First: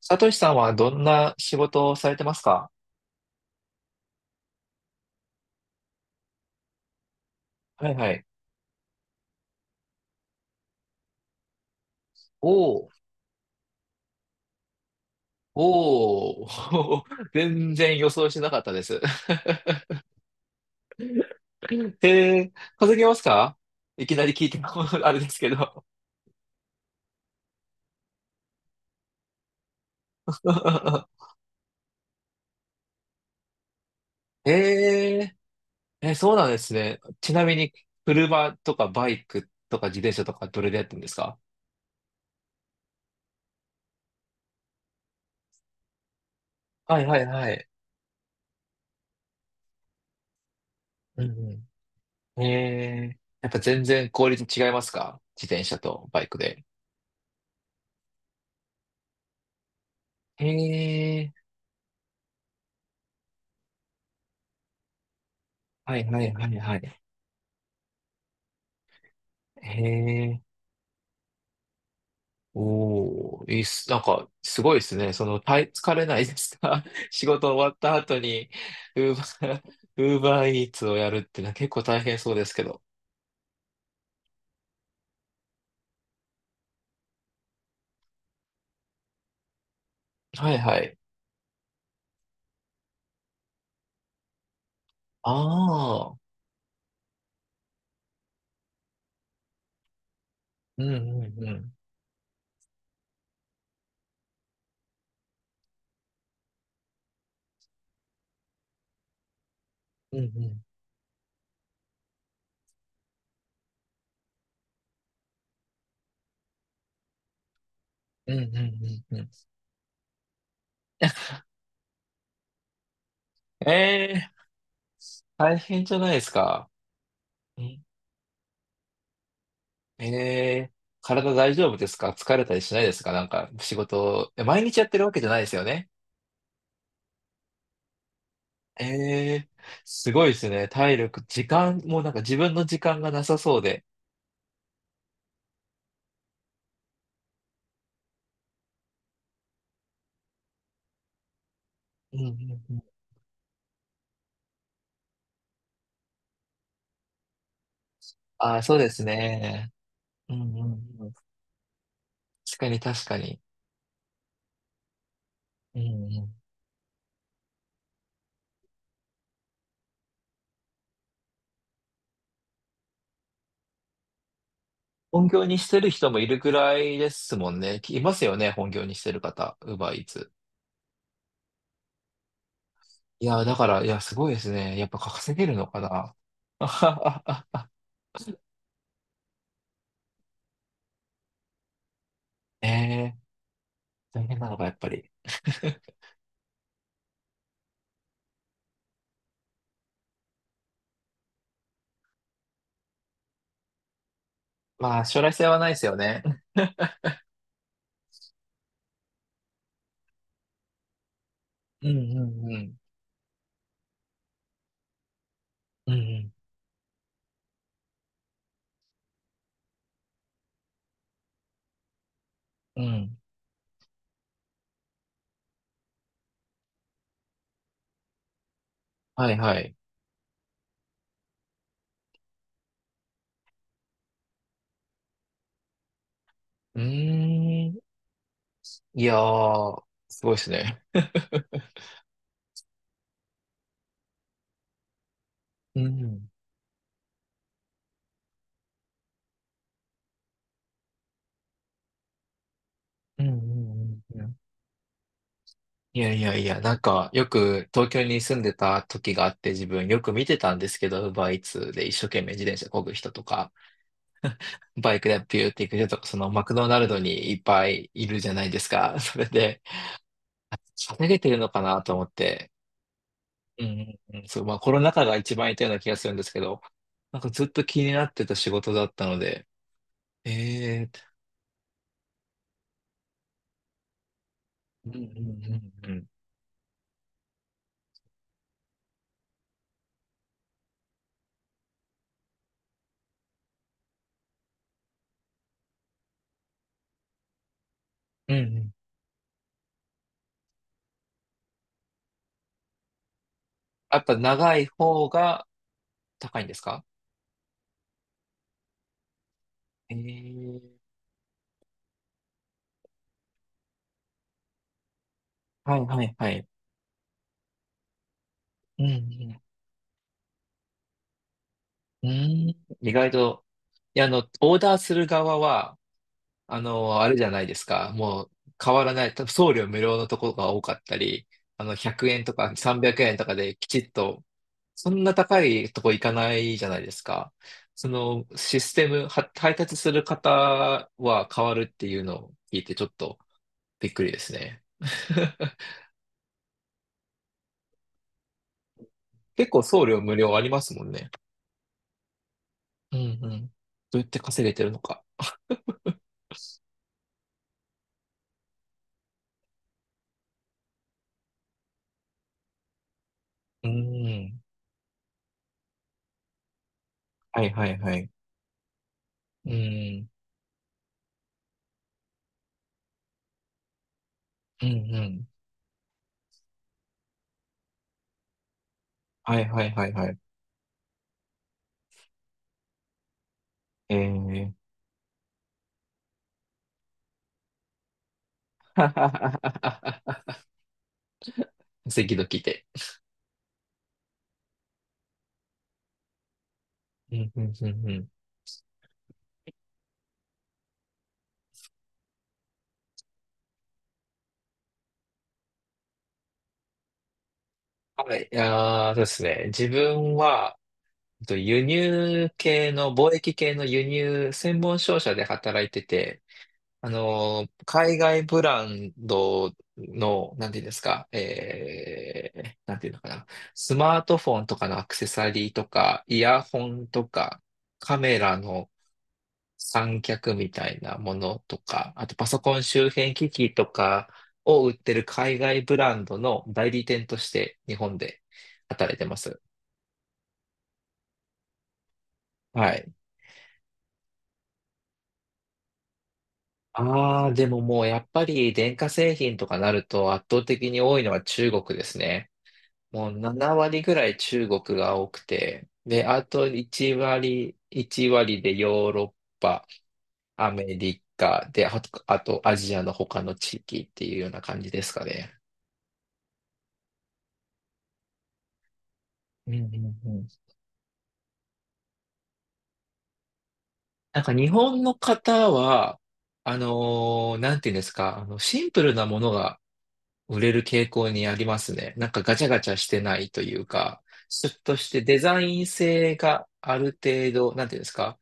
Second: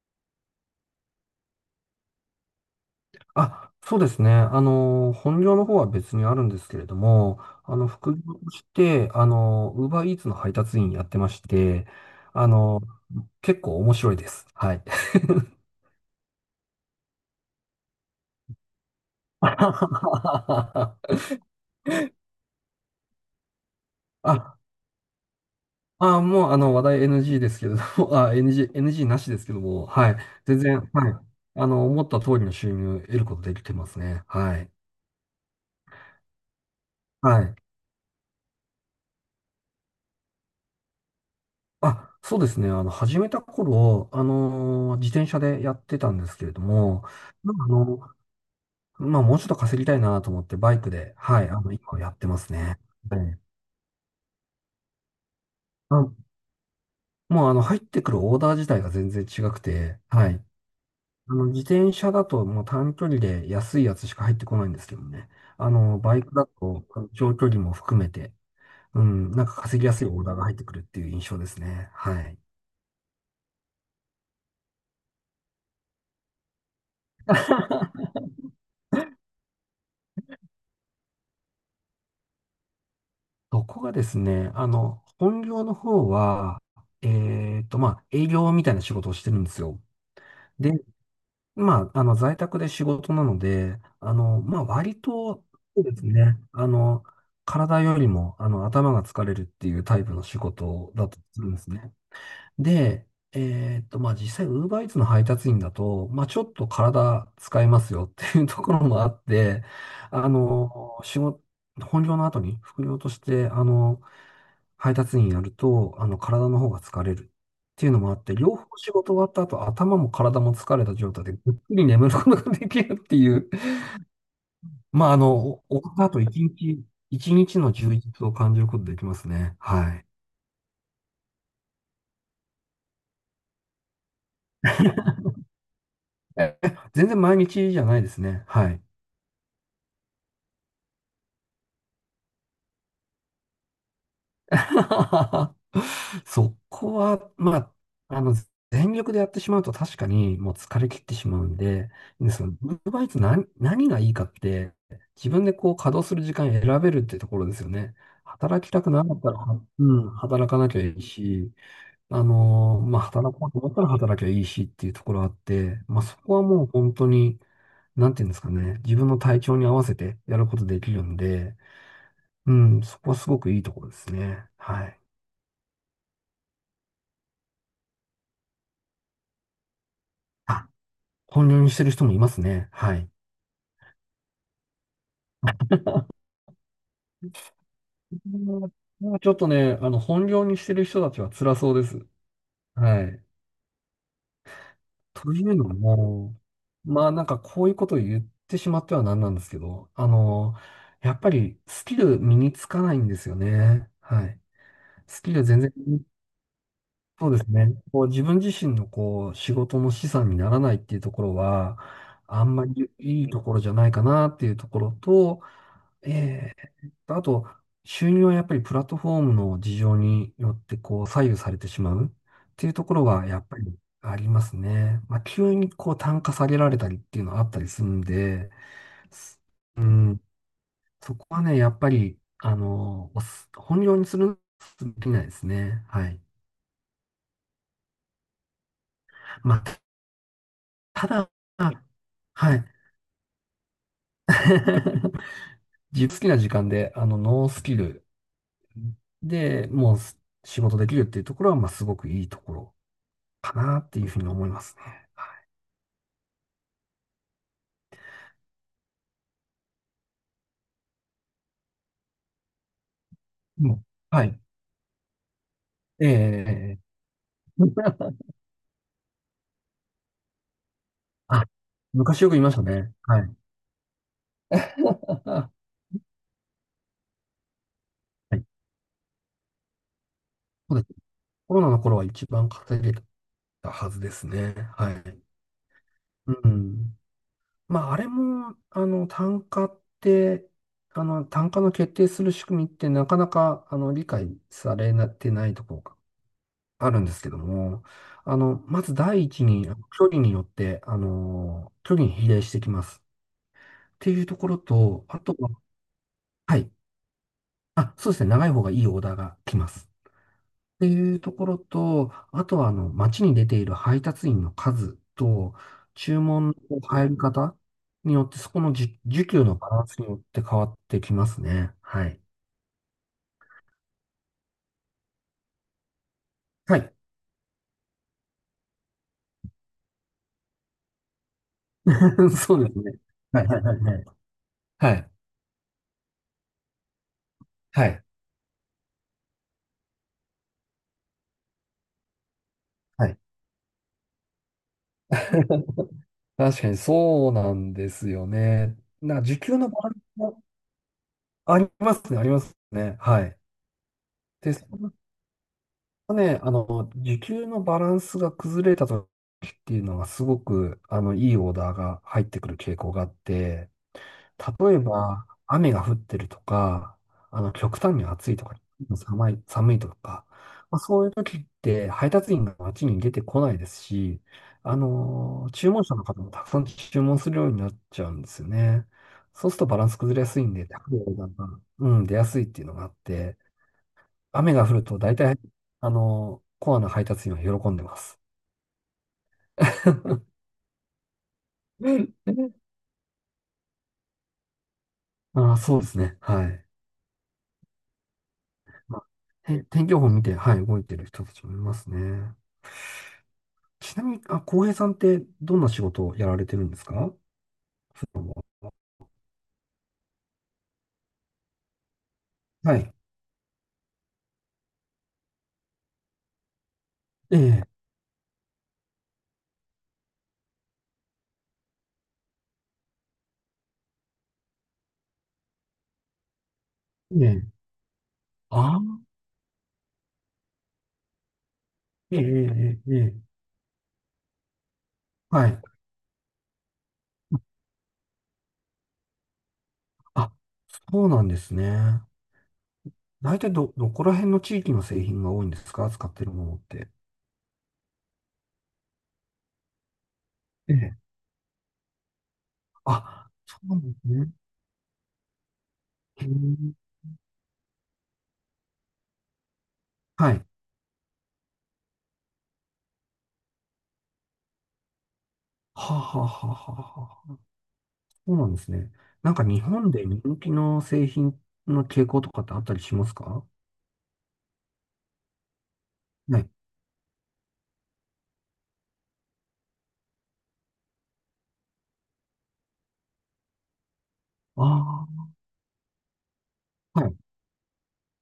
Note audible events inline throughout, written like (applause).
サトシさんはどんな仕事をされてますか？あ、そうですね。本業の方は別にあるんですけれども、はいは副い。業として、ウーバーイーツの配達員やってまして、あの、おー、結構面白いです。はい。おー、(laughs) 全然予想してなかったです。(laughs) あ、(laughs) えー、稼げますか？いきなり聞いても (laughs) あれですけど。もう、話題 NG ですけれども、NG、NG なしですけども、はい。全然、はい。(laughs) 思った通りの収入を得ることできてますね。はい。えそうなんですね。ちはない。みに、車とかバイクとか自転車とかどれでやってるんですか？あ、そうですね。始めた頃、自転車でやってたんですけれどはも、いはいはまあ、あい。の、まあ、もうちょっと稼ぎたいなと思って、バイクで、うはい、ん今やってまうん。すね。はい。やっぱ全然効率違いますか、自転車とバイあ、クで？もう、入ってくるオーダー自体が全然違くて、はえい。ー、自転車だと、もう短距離で安いやつしか入ってこないんですけどね。はいバはイいクだはいはと、い。長距離も含めて、うん、なんか稼ぎやすいオーダーへ、が入ってくるっていう印象ですね。はい。おー、いいっす。なんか、すごいですね。その、疲れないですか (laughs) 仕事終わった (laughs) 後に、ウーバー、(laughs) ウーバーイーツをやるってのは結構大変そうですけど。そこがですね、本業の方は、まあ、営業みたいな仕事をしてるんですよ。はいで、はい。まあ、在宅で仕事なので、まあ、割と、そうですああ、ね、体よりも、頭が疲れるっていうタイプの仕うん事うだとするんうんですん。ね。で、まあ、実際、ウーバーイーツの配達員だと、まあ、ちょっと体使えますよっていうところもあって、うあんの、仕事、本業の後に副業として、配達員やると、体の方が疲れるっていうのもあっうて、んうん両う方ん仕事うん終うわん。った後、頭も体も疲れた状態でぐっくり眠ることができるっていう、ええ、まあ、大終変わじっゃたないで後、すか。一日の充実を感じることできますね。はい。ええー、体大丈夫ですか？疲れたりしないですか？なんか、仕事、毎日やってるわけじゃないですよね？全然毎日じゃないですね。はい。ええ、すごいですね。体力、時間、もうなんか自分の時間がなさそうで。(laughs) そこは、まあ、全力でやってしまうと確かにもう疲れ切ってしまうんで、うんうその、んうウん。ーバイトツ何がいいかって、自分でこう稼働する時間選べるってところですよね。ああ、働きそうたでくすなかったら、はね。うん、うん働かうなんきゃいいうん。し、確かにまあ、確か働に。こうと思ったら働きゃいいしっていうところあっうて、んまあ、そうこん。はもう本当に、なんていうんですかね、自分の体調に合わせてやることできるんで、うん、そこはすごくいいところですね。はい。本業にしてる人もいるぐらいですもんね。いますよね、本業にしてる方。ウーバーイーツ。本業にしてる人もいますね。はい。いや、だから、いや、すごいですね。やっぱ稼げるのかな。(laughs) あはははうん、ちょっとね、本業にしてる人たちは辛そうです。えはえ、い。大変なのか、やっぱり。というの (laughs) も、まあなんかこういうことを言ってしまってはなんなんですけど、やっぱりスキル身につかないんですよね。はい。まあ、ス将来キル性は全ない然、ですよね。そうですね。こう自分自身のこう仕事の資産にならないっていうところは、うんうあんんうまん。りいいところじゃないかなっていうところと、うんえあと、収入はやっぱりプラットフォームの事情によってこう左右されてしまうっていううとん。うころん。はやっぱりありますね。まあ、急にこう単価下げられたりっていうのはあったりするんで、はいすはい。うん、そこはね、やっぱり、本業にする、できないですね。はい。うーん。いやまあ、ー、すごいですね。ただ、はい。(laughs) う自分好きん。な時間で、ノースキルでもうす仕事できるっていうところは、まあ、すごくいいところ。うんうかなってんいうふううんうにん。思いますね。はいやいやいや、なんか、よく東京に住んでた時があって、自分よく見てたんですけど、ウーバーイーツで一生懸命自転車漕ぐ人とか、い。もうはい。バイクでピューって行く人とか、えそのマクドナえ。 ルドにいっぱい (laughs) いるじゃないですか。(laughs) それで、稼げてるあ、のかなと思っ昔よく言いて、ましたね。はい。うんうんうん、そう、まあコロナ (laughs) 禍が一番いたような気がするんですけど、なんかずっと気になってたはい。仕事だったので、そうでえす。ー、コロナの頃は一番稼げたはずですね。うはんうんい。うんうん。うん。まあ、あれも、単価の決定する仕組みってなかなか、理解されてないところがあるんですけども、うんうん。まず第一に、距離によって、距離に比例してきます。っやってぱいうとこ長ろいと、方あとがは、高いんではすい。か？あ、そうですね。長い方がいいオーダーが来ます。えー、っていうところと、あとは、街に出ている配達員の数と、はいはい注はい。文の入り方によって、そこのうんう需ん、給のバランスによって変わってきますね。うはい。ーん、意外と、いや、あの、オーダーする側は、あはい。の、あれじゃないですか。もう変わらない。多分送料無料のところが多かったり、あの、100円と (laughs) そかうですね。300円とかはい、ではい、きはい、ちっはい。と、そはんい。な高いとこ行かないじゃないですか。はそいのシステムは配達する方は変わるっていうのを聞いてちょっはい。 とびっくりですね。(laughs) (laughs) 確かにそうなんですよね。時結給構のバ送ランス料無料あもりますもんね。ありますね、ありますうね。んはうい。ん。どうやって稼げで、てそるのか。ね、あの、時給のバランスが崩れた時っていうのがすごく、いいオーダーが入ってくる傾向があっうて、ん。例えば、雨が降ってるとか、はいは極い端はにい。暑いとか、寒い、う寒いとん、か、まあ、そういう時って配達員が街に出てこないですし、うん、うん。注文者の方もたくさん注文するようになっちゃうんですよね。はいそうするはといバラはンいスは崩い。れやすいんで、高いオーダーが、うん、出やすいっていうのがあって、ええ。 雨が降ると大体、コアな配達員は喜んでます。(laughs) 赤うん、道来て。ああ、そうですね。はい。うん、うん、うん、うん。まあ、天気予報見て、はい、動いてる人たちもいますね。ちなみに、あ、浩平さんってどんな仕事をやられてるんですか？はい、あー、そうですね。自分は、輸入系はい。の、貿易系の輸入専門商社で働いてて、ええ、海外ブランドの、なんていうんですか、なんていうのかな、スマートフォンとかのアクセサリーとか、イヤホンとえか、え、カメラのああ、三脚みたいなものとか、あとええ、パソコンえ周え、え辺え、機器とかを売ってる海はい。外ブランドの代理店として日本で働いてます。あ、そうなんですね。はい。大体どこら辺の地域の製品が多いんですか、使ってるものって？ああ、でももうやっぱり電化製品とかなると圧倒的えに多え。いのは中国ですね。もうあ、7そうなん割ぐでらすいね。中国が多くて、で、あへえ。と1割、1割でヨーロッパ、はい。アメリカで、あと、あとアジアの他の地域っていうような感じですかね。はあはあはあはあは、そうなんですね。なんかうんう日本んでう人ん、気の製品の傾向とかってあったりしますか？なんか日本の方は、はい。なんていうんですか、あの、シンプルなものが売れる傾向にありますね。なんかガチャガチャしてないというか、ちょっとしてデあザイン性があるあ、はい。程度、なんていうんですか、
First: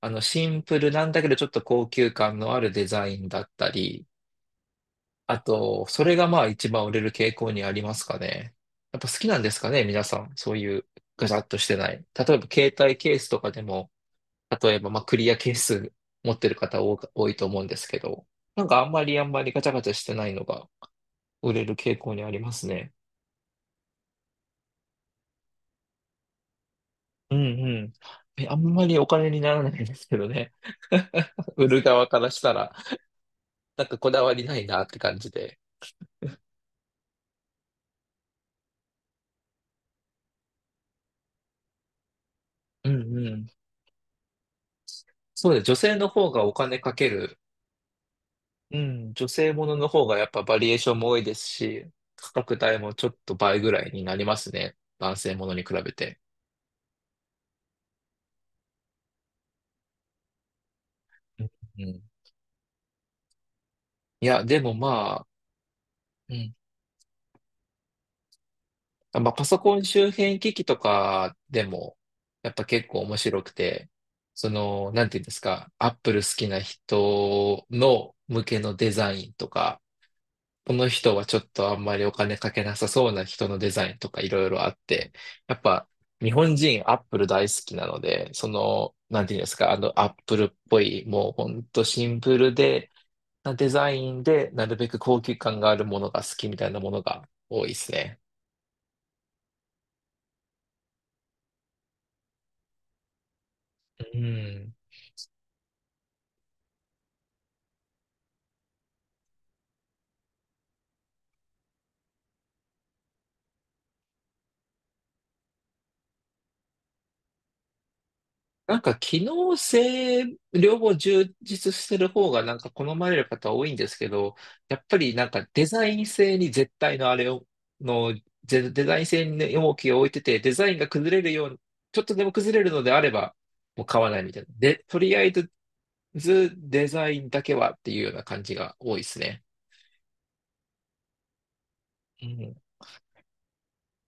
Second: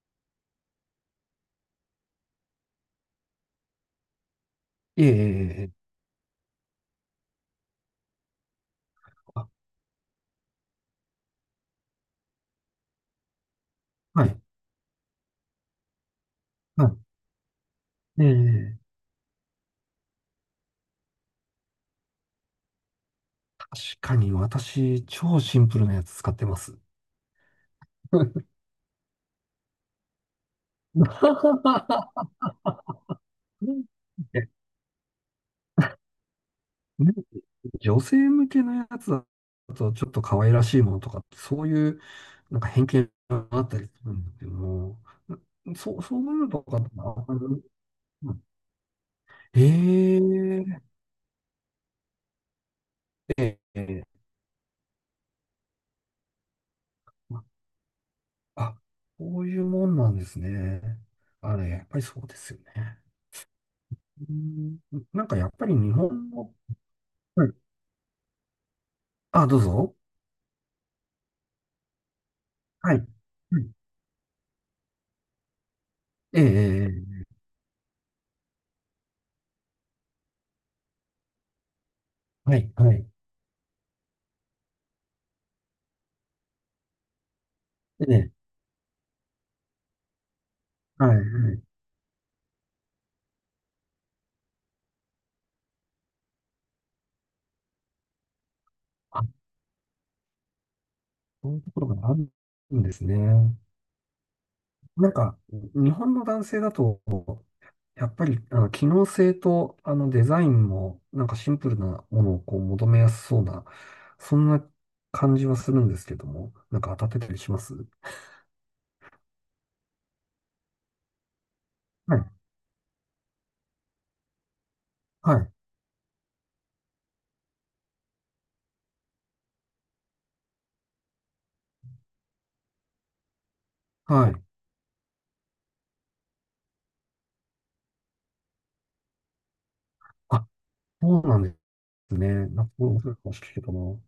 あの、シンプルなんだけどちょっと高級感のあるデザインだったり、ええ、えあえ、ええ、と、それがまあ一番売れる傾向にありますかね。やっぱ好きなんあ、ですかね、皆さん。そういうガチャっとしてない。例えば携帯ケースとかでも、はい。例えば、まあ、クリア係数持ってる方多はか多いと思うんですけい。ど、えなんえ、かあんまりガチャガチャしてないのが売れる傾向にありますね。確かに私、超シンプルなやつ使ってます。うんうん。あん (laughs) まりお金にならないんですけどね。(laughs) 売る側からしたら、なんかこだわりえ、ないなって感じで。ね、女性向けのやつだと、ちょっと可愛らしいものとかって、そういう、なんか偏う見んうん。があったりするんですけども、そうです。女性のそうい方うがのおとか金ってかあけんる。まうん。女性り、ものの方がやっぱバえリエーえ、ションも多いですし、価格帯もちょっとえ倍ぐらいにえ、なりますね。男性ものに比べて。あ、そういうもんなんですね。うんあれ、やうっぱん。りそうですよね。いうや、でもん、まなあ、んかやっぱり日本うん、の、はい。まあ、パあ、どソうコンぞ。周辺機器とかでも、やっぱ結はい。構面白くはい。て、その、なんていうんですか、アップル好ええ、きえなえええ、人の向けのデザインとか、この人はちょっとあんまりお金かはけい、なさはい。そうな人のデザインとかいろいろあって、やっぱ日本人アップル大好きなのえで、え、その、なんていうんですか、あのアップルっぽい、はい、もうほはい。んとシンプルで、なデザインで、なるべく高級感があるものが好きみたいなものが多いですね。あ、そういうところがあるんですね。うん。なんか、日本の男性だと、やっぱり、機能性と、デザインも、なんかシンプルなものをこう求めやすそうな、そんな感じはするんですけども、なんか当たってたりします？なんか機能性、両方充実してるはい、方がなんか好まれる方多いんですけど、やっぱりなんはかい、デザイン性に絶対のあれを、の、デザイン性に重きを置いてて、デザインが崩れるように、ちょっとでも崩れるのであれば、もう買わないはみたいい。な。で、とりあえずデザインだけはっていうような感じが多いですね。あ、そうなんですうね。んなんか、そうそうかもしれないけどな。